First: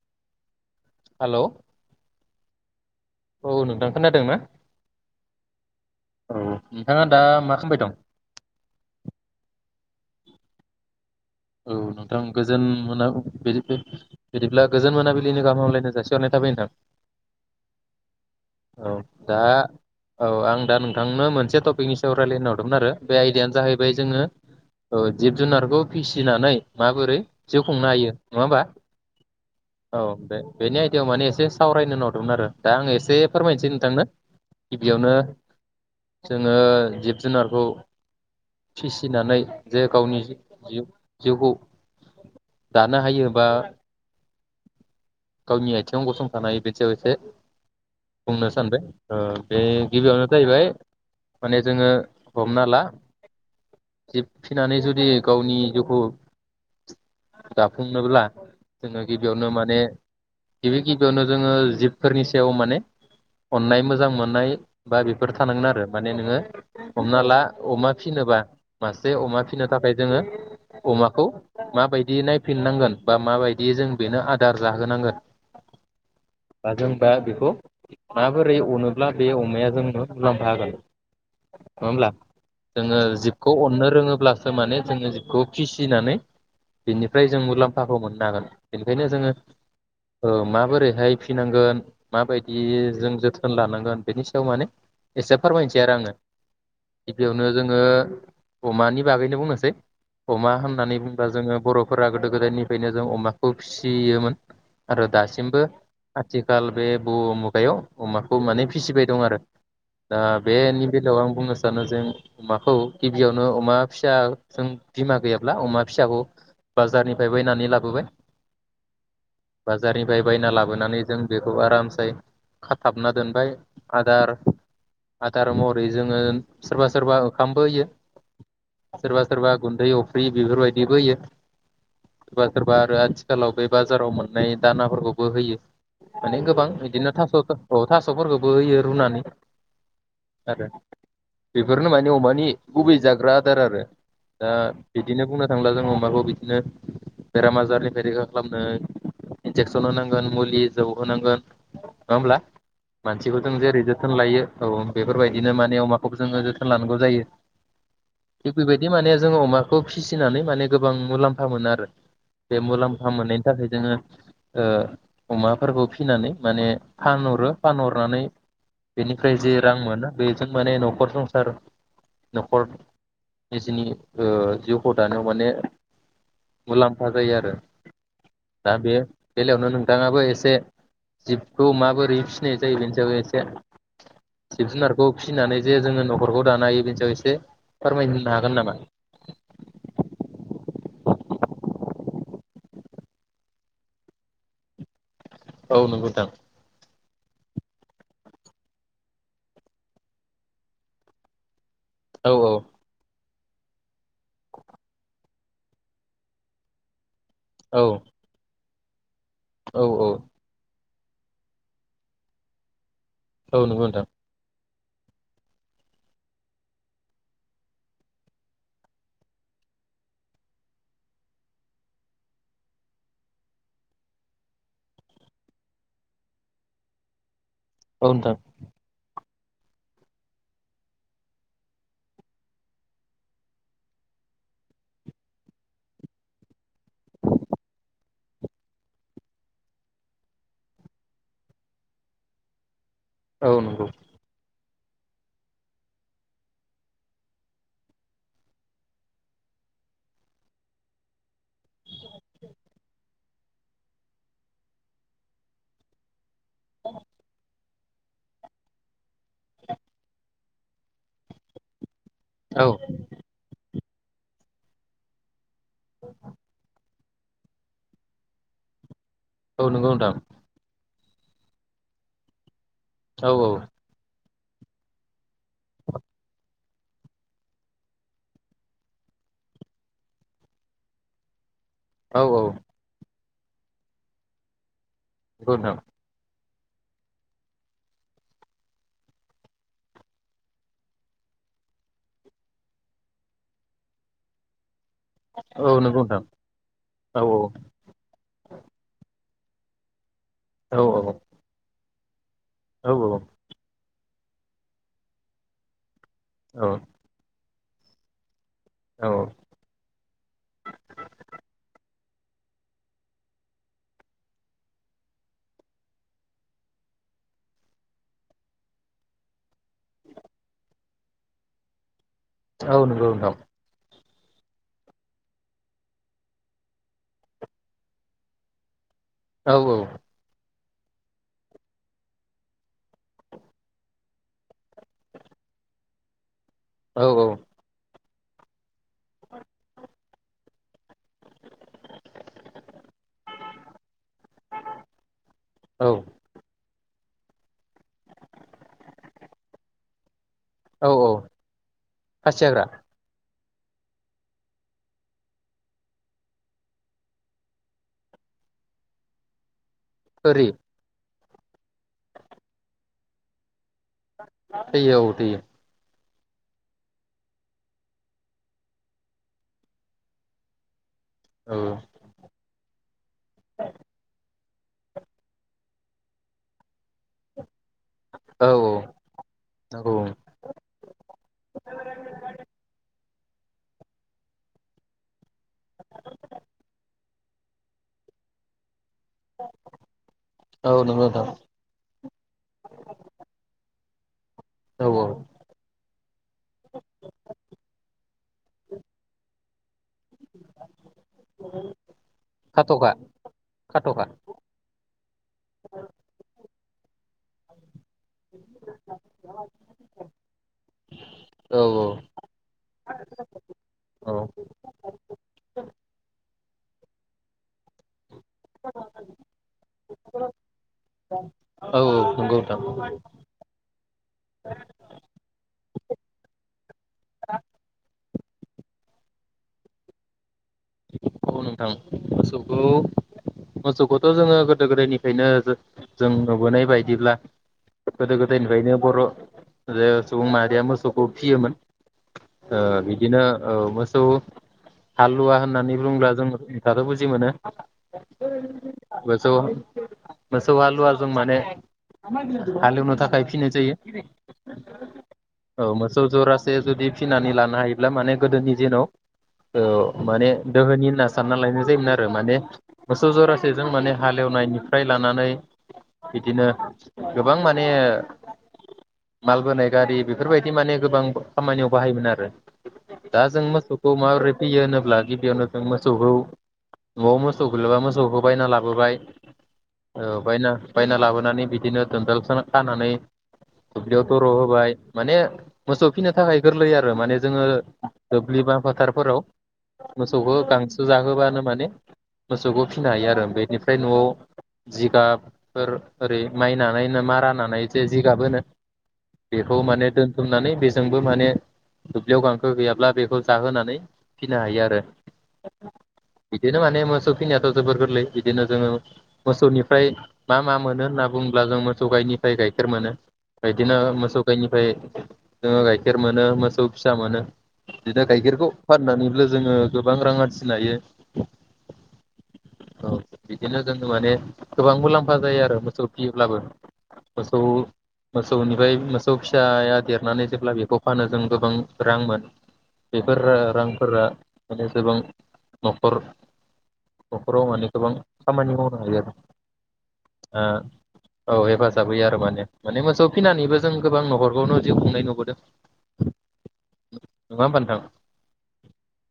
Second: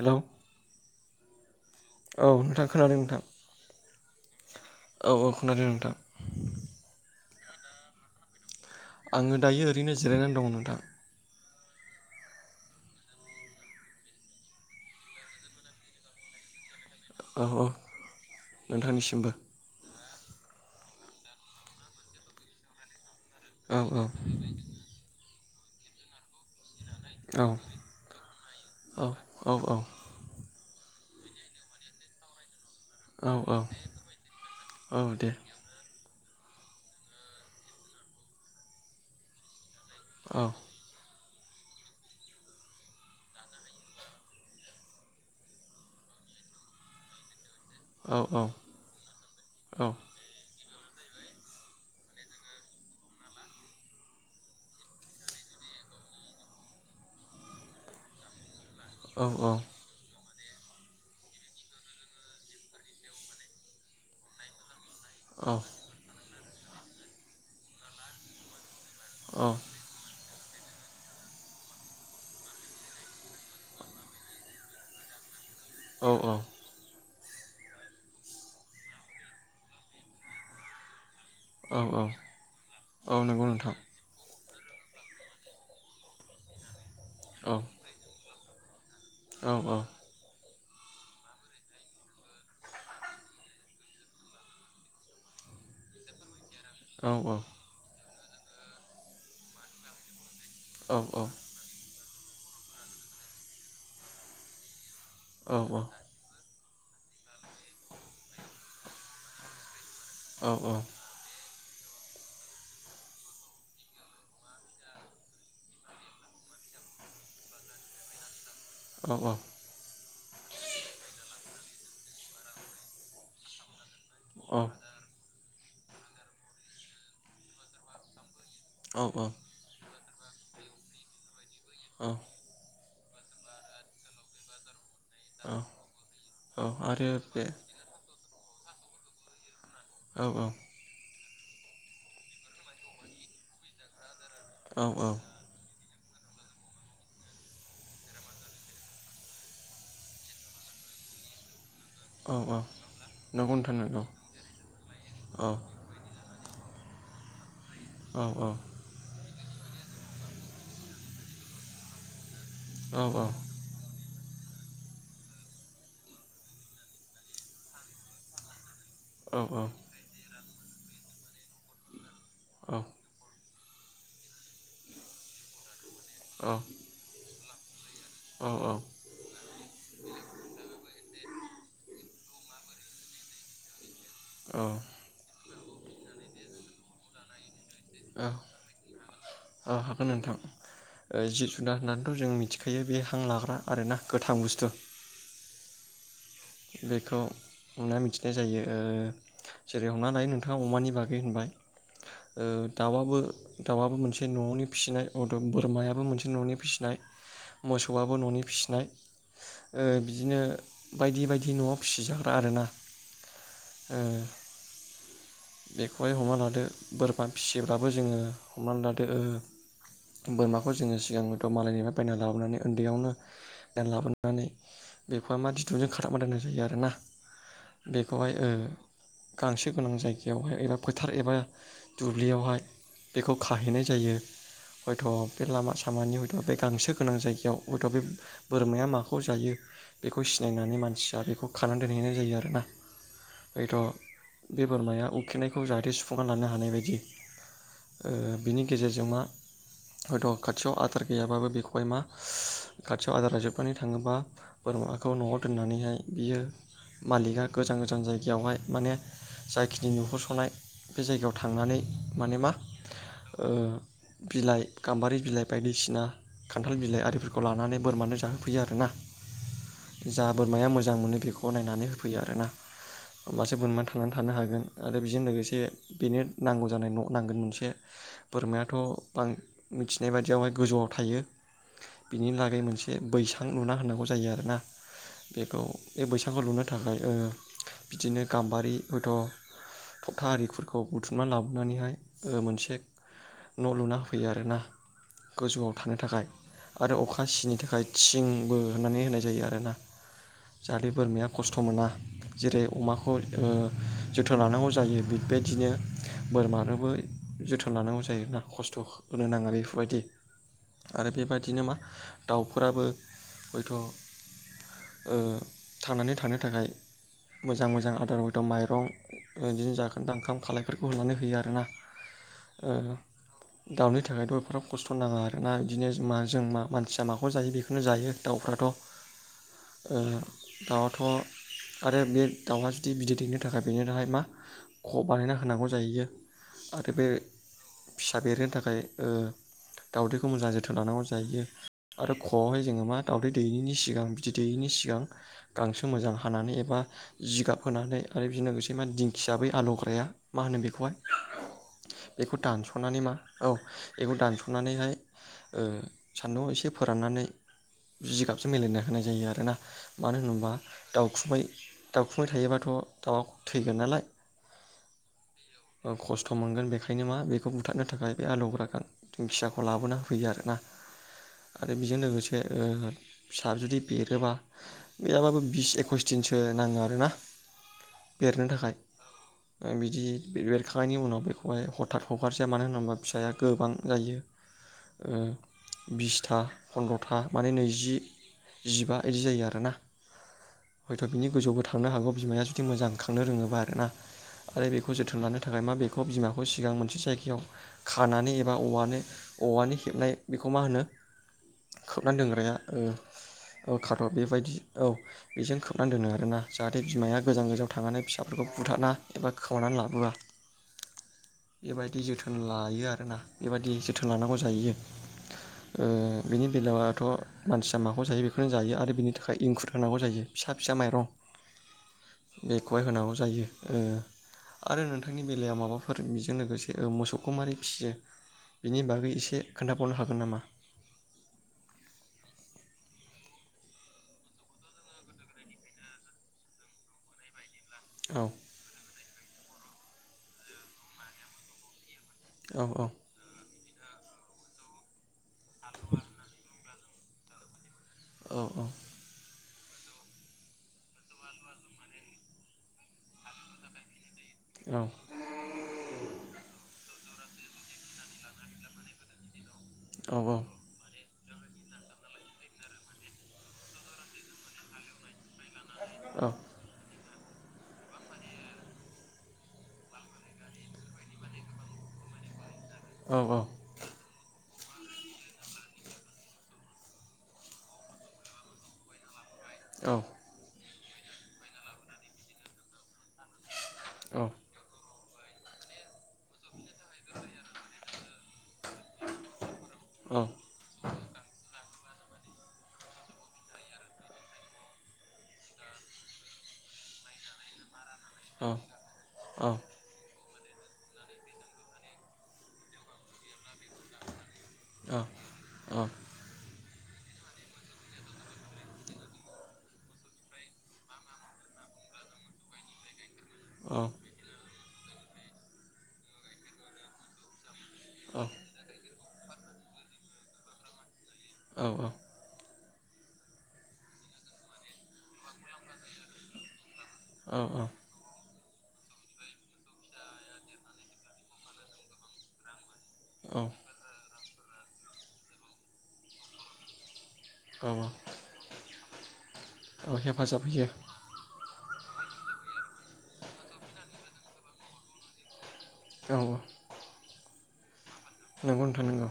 Hello. Hello. औ नोंथां। खोनादों नोंथां औ नोंथां खोनादों ना? औ औ खोनादों नोंथां। औ नोंथाङा दा मा खालामबाय दं। आङो दायो ओरैनो जिरायनानै दं नोंथां। औ नोंथां गोजोन मोना [unintelligible] बिदिब्ला गोजोन मोनाबिलिनि गाहाम हामलायनाय जासिहरनाय थाबाय नोंथां। औ औ औ नोंथांनिसिमबो। दा औ आं दा नोंथांनो मोनसे टपिकनि सायाव रायजलायनो हरदोंमोन आरो। बे आयदिायानो औ जाहैबाय औ जोङो ओ जिब जुनारखौ फिसिनानै माबोरै औ जिउ खुंनो हायो नङा होमबा औ बे बेनि आयदायाव माने एसे सावरायनो नरदोंमोन आरो। दा आं एसे औ औ फोरमायनोसै नोंथांनो औ गिबियावनो दे जोंङो जिब जुनारखौ फिसिनानै जे गावनि जि औ जिउखौ दानो हायो बा गावनि आथिङाव गसंथानो हायो बिदियाव एसे औ बुंनो सानदों बे औ गिबियावनो जाहैबाय माने जोंङो हमना ला जि फिनानै जुदि गावनि जिउखौ दाफुंनोब्ला जोंङो औ गिबियावनो माने गिबि-गिबियावनो जोंङो जिबफोरनि सायाव माने अननाय मोजां मोननाय बा बेफोर औ थानांगोन आरो माने नोङो हमना ला अमा फिनोबा मासे अमा फिनो था खाय जोंङो अमाखौ माबायदि नायफिननांगोन बा माबायदि जों बेनो आदार जाहोनांगोन औ औ जों बा बेखौ माबोरै अनोब्ला बे अमाया जोंनो मुलाम्फा होगोन नङा होमब्ला जोंङो औ नंगौ जिबखौ नोंथां अननो रोङोब्ला सो माने जोंङो जिखौ फिसिनानै बेनिफ्राय जों औ मुलाम्फाखौ मोननो हागोन बेनिखायनो जोंङो औ औ ओ मा माबोरैहाय फिनांगोन माबायदि जों जोथोन लानांगोन बेनि सायाव माने एसे फोरमायनोसै आरो आंङो औ गिबियावनो जोंङो अमानि बागैनो बुंनोसै अमा औ होननानै औ बुंब्ला जोंङो बर' फोरा गोदो-गोदायनिफ्रायनो जों अमाखौ फिसियोमोन आरो औ दासिमबो औ आथि खाल बे बुहुमुगायाव अमाखौ माने फिसिबाय दं आरो। दा औ बेनि बेलायाव आं बुंनो सा सानो जों अमाखौ गिबियावनो अमा फिसाजों बिमा गैयाब्ला अमा फिसाखौ बाजारनिफ्राय बायनानै लाबोबाय औ औ फ्राय बायना लाबोनानै जों बेखौ आरामसे खाथाबना दोनबाय आदार आ दार महरै जोंङो सोरबा सोरबा ओंखामबो होयो। औ सोरबा सोरबा गुन्दै अफ फि बेफोरबायदिबो होयो। सोरबा सोरबा आथिखालाव बे बाजाराव मोननाय दाना फोरखौबो होयो औ माने गोबां आरो बिदिनो थास' बे थास थास'फोरखौबो बो होयो रुनानै। औ औ आरो बेफोरनो माने अमानि गुबै जाग्रा दार आरो। दा औ औ बिदिनो बुंनो थांला जोङो अमाखौ बिदिनो बेराम आजारनिफ्राय रैखा खालामनो इनजेकसन होनांगोन मुलि जौ होनांगोन नङा औ होमब्ला औ मानसिखौ जों नंगौ नोंथां जेरै नंगौ जोथोन लायो औ औ बेफोरबायदिनो माने अमाखौबो जोङो जोथोन लानांगौ जायो। औ औ थिक बेबादि माने जोंङो अमाखौ फिसिनानै माने गोबां मुलाम्फा मोनो आरो। बे औ औ मुलाम्फा मोननायनि थाखाय जोङो ओ अमाफोरखौ फिनानै माने फानहरो फानहरनानै बेनिफ्राय जे रां मोनो बे माने न'खर संसार न'खर निजेनि ओ जिउखौ दानायाव माने मुलाम्फा जायो आरो। औ औ दा बे बेलायावनो नोंथाङाबो एसे जिबखौ माबोरै [unintelligible] जाहैबाय एसे जिब जुनारखौ फिसिनानै जे जोङो न'खरखौ दानो हायो बेनि सायाव एसे फोरमायनो औ हागोन नामा औ हागोन नोंथां। ओ जिब जुनार होननानैथ' जों मिथिखायो बे हां लाग्रा आरोना गोथां बुस्थु। औ नंगौ नोंथां। बेखौ हमना मिथिनाय जायो ओ जेरै हमना ला नोंथाङा अमानि बागै होनबाय औ ओ औ दावाबो दाउआबो मोनसे न'आवनि फिसिनाय, बोरमायाबो मोनसे न'नि फिसिनाय औ मोसौआबो न'नि फिसिनाय ओ औ औ बिदिनो बायदि बायदि न'आव फिसिजाग्रा आरोना। औ नंगौ नोंथां। बेखौहाय हमना लादो बोरमा फिसिब्लााबबो जोङो हमनानै लादो बोरमाखौ जोङो सिगांनिथ' मालायनिफ्राय बायनानै लाबोनानै उन्दैयावनो बायनानै लाबोनानै बेखौहाय मा दुरुंजों खाराबना दोननाय जायो आरोना। औ बेखौहाय नोंथां ओ गांसो गोनां जायगायावहाय एबा फोथार एबा दुब्लियावहाय बेखौ खाहैनाय जायो हयथ' बे लामा सामानि हयथ' बे गांसो गोनां जायगायाव हयथ' बे बोरमाया माखौ जायो बेखौ। सिनायनानै मानसिया बेखौ खानानै दोनहैनाय जायो आरोना। औ हयथ' नंगौ। बे बोरमाया उखैनायखौ जाहाथे सुफुंना लानो हानाय बायदि बिनि गेजेरजों मा हयथ' खाथियाव आदार गैयाबाबो बेखौहाय मा खाथियाव आदार जाजोबनानै थाङोबा बोरमा। खौ न'आव दोननानैहाय बियो मालिका गोजान गोजान जायगायावहाय माने, जायाखिनि नुहरस'नाय बे जायगायाव थांनानै माने मा औ ओ बिलाइ गाम्बारि बिलाइ बायदिसिना खान्थाल बिलाइ आरो। फोरखौ लानानै बोरमानो जाहोफैयो आरोना। औ नंगौ नोंथां जा बोरमाया मोजां। मोजां मोनो बेखौ नायनानै होफैयो आरो ना। औ मासे बोरमा थांनानै। थानो हागोन आरो बेजों लोगोसे बे बेनो नांगौ। जानाय न' नांगोन मोनसे बोरमायाथ' बां मिथिनाय बायदियावहाय गोजौआव थायो। औ बिनिलागै मोनसे बैसां। सां लुना होनांगौ जायो आर ना। नंगौ बेखौ नोंथां बे बैसांखौ लुनो थाखाय ओ बिदिनो गाम्बारि हथ' थबथा आरिफोरखौ बुथुमनानै लाबोनानैहाय मोनसे न' लुना होयो आरोना। गोजौआव औ थानो नंगौ नोंथां थाखाय आरो औ अखा सिनि थाखाय थिंबो होनानै होनाय जायो। जायो। ना? औ जाहाते बोरमाया खस्थ' मोना। जेरै अमाखौ औ। जोथोन लानांगौ जायो बेबायदिनो। बोरमानोबो जोथोन। थोन लानांगौ जायोोना। खस्थ' हो औ होनो नाङो बेफोर बायदि आरो बेबादिनो मा? दाउ फोराबो हयथ' ओ थांनानै थानो थाखाय मोजां मोजां आदार हइथ' माइरं बिदिनो जाखोन दा ओंखाम खालाय फोरखौ होनानै होयो आरोना। औ नंगौ नोंथां। बिनि थाखायथ' एफाग्राब खस्थ' नाङा आर ना बिदिनो जो मा जों मा मानसिया माखौ जायो बेखौनो जायो दाउफ्राथ' औ औ। दाउ आथ' आरो बे दाउआ जुदि बिदै दैनो थाखाय बेनो थाखाय मा ख बानायना होनांगौ जाहैयो। आरो बे औ फिसा बेरहोनो थाखाय ओ दाउदैखौ मोजां जोथोन लानांगौ जा यो आरो ख'आव हाय जोङो मा दाावदै दैैयिनि सिगां बिदै दैैयैनि सिगां गांसो औ मोजां हानानै एबा जिगाब होनानै आरो बेजों लोगोसे माने दिंखिया बै आलौग्राया मा होनो औ बेखौहाय औ बेखौ फासि हाग्रा दानस' नानै मा औ इखौ दानस' नानैहाय ओ सान्दुं आव एसे फोराननानै जिगाबजों मिलायना होनाय जायो आरोना। मानो ओरै होनोबा दाउ खुमै दाउखुमै थायोबाथ' दाउ आव थु थैगोन नालाय थैयो औ थैयो खस गथ' मोनगोन बेखायनो मा बेखौ बुथारनो थाखाय बे आलौग्रा दिंखियाखौ लाबोना होफैयो आरोना। औ आरो बेजों लोगोसे ओ फिसा जुदि देरोबा गैयाबाबो बिस एकइस दिनसो नाङो आरोना। बेरनो औ थाखाय ओ नंगौ बिदि बेरखांनायनि उनाव बेखौहाय हथाथ हगार जाया मानो होनोबा फिसाया गोबां जायो ओ बिसथा फन्द्र था माने नैजि जिबा इदि जायो आरोना औ औ नंगौ हयथ' बिनि नोंथां गोजौ आवबो थांनो हागौ बिमाया जुदि मोजां खांनो रोङोबा आरो ना। आरो औ बेखौ औ जोथोन लानो थाखाय मा बेखौ बिमाखौ सिगां मोनसे जायगायाव खा खानानै एबा औवानो औवानि हेबनाय बेखौ मा होनो खोबना दोनग्राया ओ खाथ'खा औ खाथ'खा खाथ'र बेबायदि औ बेजों खोबनानै दोनो आरोना। जाहाथे बिमाया गोजान गोजान थांनानै फिसा फोरखौ बुथारा एबा खावनानै लाहोआ, औ बेबायदि जोथोन लायो आरोना बेबायदि जोथोन औ लानांगौ जाहैयो। ओ बिनि बेलाया वाथ' मानसि माखौ जायो बेखौनो जायो आरो बेनि थाखाय इंखुर होनांगौ जायो फिसा फिसा माइरं औ औ नंगौ नोंथां बेखौ हाय होनांगौ जायो। आरो नोंथांनि बेलायाव माबाफोर बेजों लोगोसे मोसौखौ मारै फियो? बिनि बागै एसे खोन्था बावनो हागोन नामा? औ नोंथां मोसौखौ मोसौ खौथ' जोङो गोदो गोदायनि फ्रायनो जों नुबोनाय बायदिब्ला गोदो औ गोदयनिफायनो बर' जे सुबुं माहारिया मोसौखौ फियोमोन। ओ औ औ बिदिनो औ मोसौ हालुवा होन होननानै बुंब्ला जों [unintelligible] बु जि मोनो? औ बेथ' मोसौ हालुवा जों माने हालेवनो थाखाय फिनाय जायो। औ औ मोसौ जरासे जुदि फिनानै लानो हायोब्ला माने गोदोनि जेन' औ औ माने नि होनना सानना लायनाय जायोमोन आरो माने मोसौ जरासे जों माने हालेवनायनिफ्राय लानानै औ बिदिनो गोबां माने माल बोनाय गारि बेफोरबायदि माने गोबां खामानियाव बाहायोमोन आरो औ दा जों मोसौखौ माब्रै फियो होनोब्ला बेयावनो जों मोसौखौ न'आव मोसौ गैैबा मोसौखौ बायना लाबोबाय औ बायना बायना लाबोनानै बिदिनो दोनदाल खानानै दुब्लियाव दरक होबाय माने मोसौ फिनो थाखाय गोरलै आरो माने जोङो दोब्लि बा फोथारफोराव मोसौखौ गांसो जाहोबानो माने मोसौखौ फिनो हायो आरो बेनिफ्राय न'आव जिगाबफोर ओरै माइ नानाय मारा नानाय जे जिगाब होनो बेखौ माने दोन थुमनानै बेजोंबो माने दुब्लियाव गांखो गैयाब्ला बेखौ जाहोनानै फिनो हायो। [unintelligible] बिदि बिदिनो माने मोसौ फिनाययाथ' जोबोर गोरलै बिदिनो जोङो मोसौनिफ्राय मा मा मोनो होनना बुङोब्ला जों मोसौ गायनिफ्राय गाइखेर मोनो। बायदिनो मोसौ गायनि ओमफाय जोङो गाइखेर मोनो मोसौ फिसा मोनो। बिदिनो गाइखेरखौ फाननानैबो जोङो गोबां रां आरजिनो हायो। औ औ औ, बिदिनो जोङो माने गोबां मुलाम्फा जायो आरो मोसौ फियोब्लाबो। औ मोसौ मोसौनिफ्राय मोसौ फिसाया देरनानै जेब्ला बेखौ फानो जों गोबां रां मोन बेफोर रांफोरा जेसेबां न'खर न'खराव औ माने औ गोबां खामानि मावनो हायो आरो। हेफाजाब होयो होफाजाब होयो आरो माने माने मोसौ फिनानैबो जों गोबां नहरबावनो जि खुंनाय नुबोदों। औ नङा होमबा नोंथां? नोंगौ नोंथां नोंगौ।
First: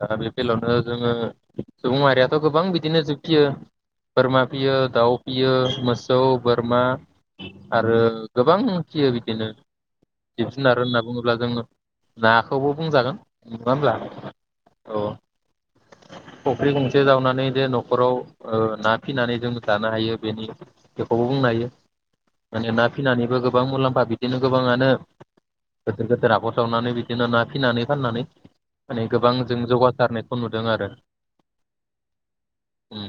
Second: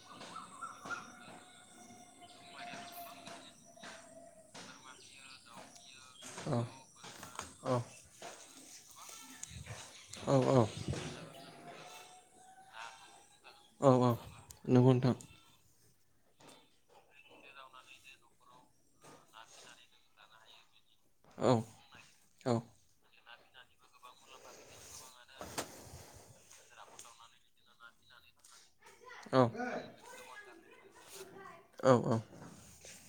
दा बे बेलायावनो जोङो सुबुं माहारियाथ' गोबां बिदिनो जोब फियो बोरमा फियो दाउ फियो मोस सौ औ बोरमा औ आरो गोबां फियो बिदिनो औ जिब औ जुनार होनना बुङोब्ला जोङो नाखौबो बुंजागोन। नङाब्ला नोंगौ नोंथां। फुख्रि गंसे जावनानै बे न'खराव ओ ना फिनानै जों जानो हायो बेनि बेखौबो बुंनो औ हायो, औ माने ना फिनानैबो गो गोबां मुलाम्फा बिदिनो गोबाङानो गोदोर गोदोर हाखर जावनानै बिदिनो ना फिनानै फाननानै माने गोबां औ जों जौगासारनायखौ नुदों आरो। औ औ उम,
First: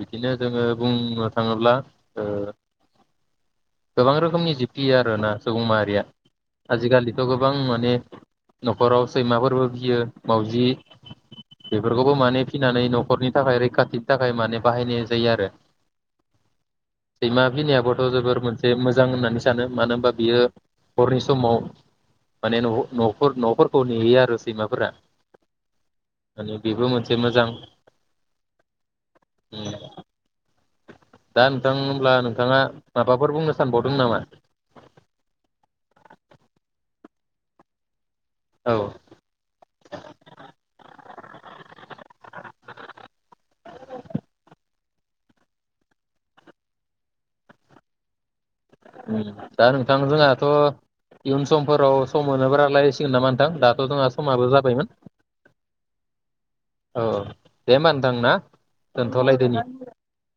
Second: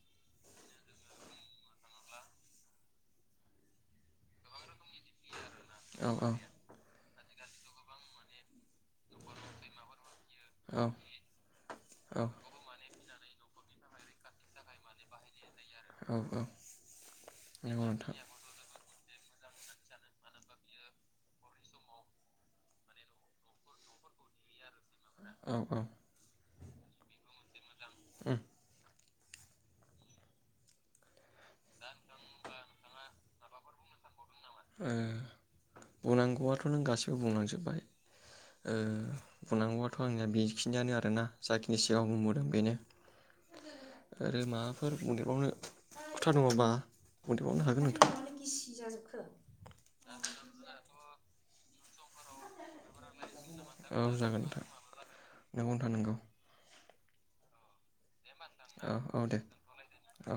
बिदिनो जोङो बुंनो थाङोब्ला ओ गोबां रोखोमनि जिपि आरो ना। सुबुं माहारिया, औ आजिखालि। गोबां माने न'खराव सैमाफोरबो फियो मावजि औ बेफोरखौबो औ माने फिनानै न'खरनि थाखाय रैखाथिनि थाखाय माने बाहायनाय जायो आरो। औ सैमा नंगौ फिनायाबोथ' नोंथां जोबोर मोनसे मोजां होननानै सानो मानो होनबा बियो हरनि समाव माने न' नफो- न'फोर खौ नेयो आरो सैमाफोरा। औ औ माने बेबो मोनसे मोजां उम दा नोंथां होनब्ला नोंथाङा माबाफोर बुंनो सानबावदों नामा? ओ बुंनांगौआथ' नों गासिबो बुंलांजोबबाय। ओ औ बुंनांगौआथ' आंनिया बेखिनियानो आरोना जाखिनि सिगाङाव बुंबोदों बेनो आरो माबाफोर बुंदेरबावनो खोथा दङबा बुंदेरबावनो हागोन नोंथाङा। ओम दा जोंहाथ' इयुन समफोराव सम मोनोबा रायलायसिगोन नामा नोंथां दाथ' औ जोंहा जागोन समाबो नोंथां जाबायमोन [inaudible] नंगौ नोंथां नंगौ औ दे होनबा नोंथां ना। औ औ दे दोनथ'लायदोनि औ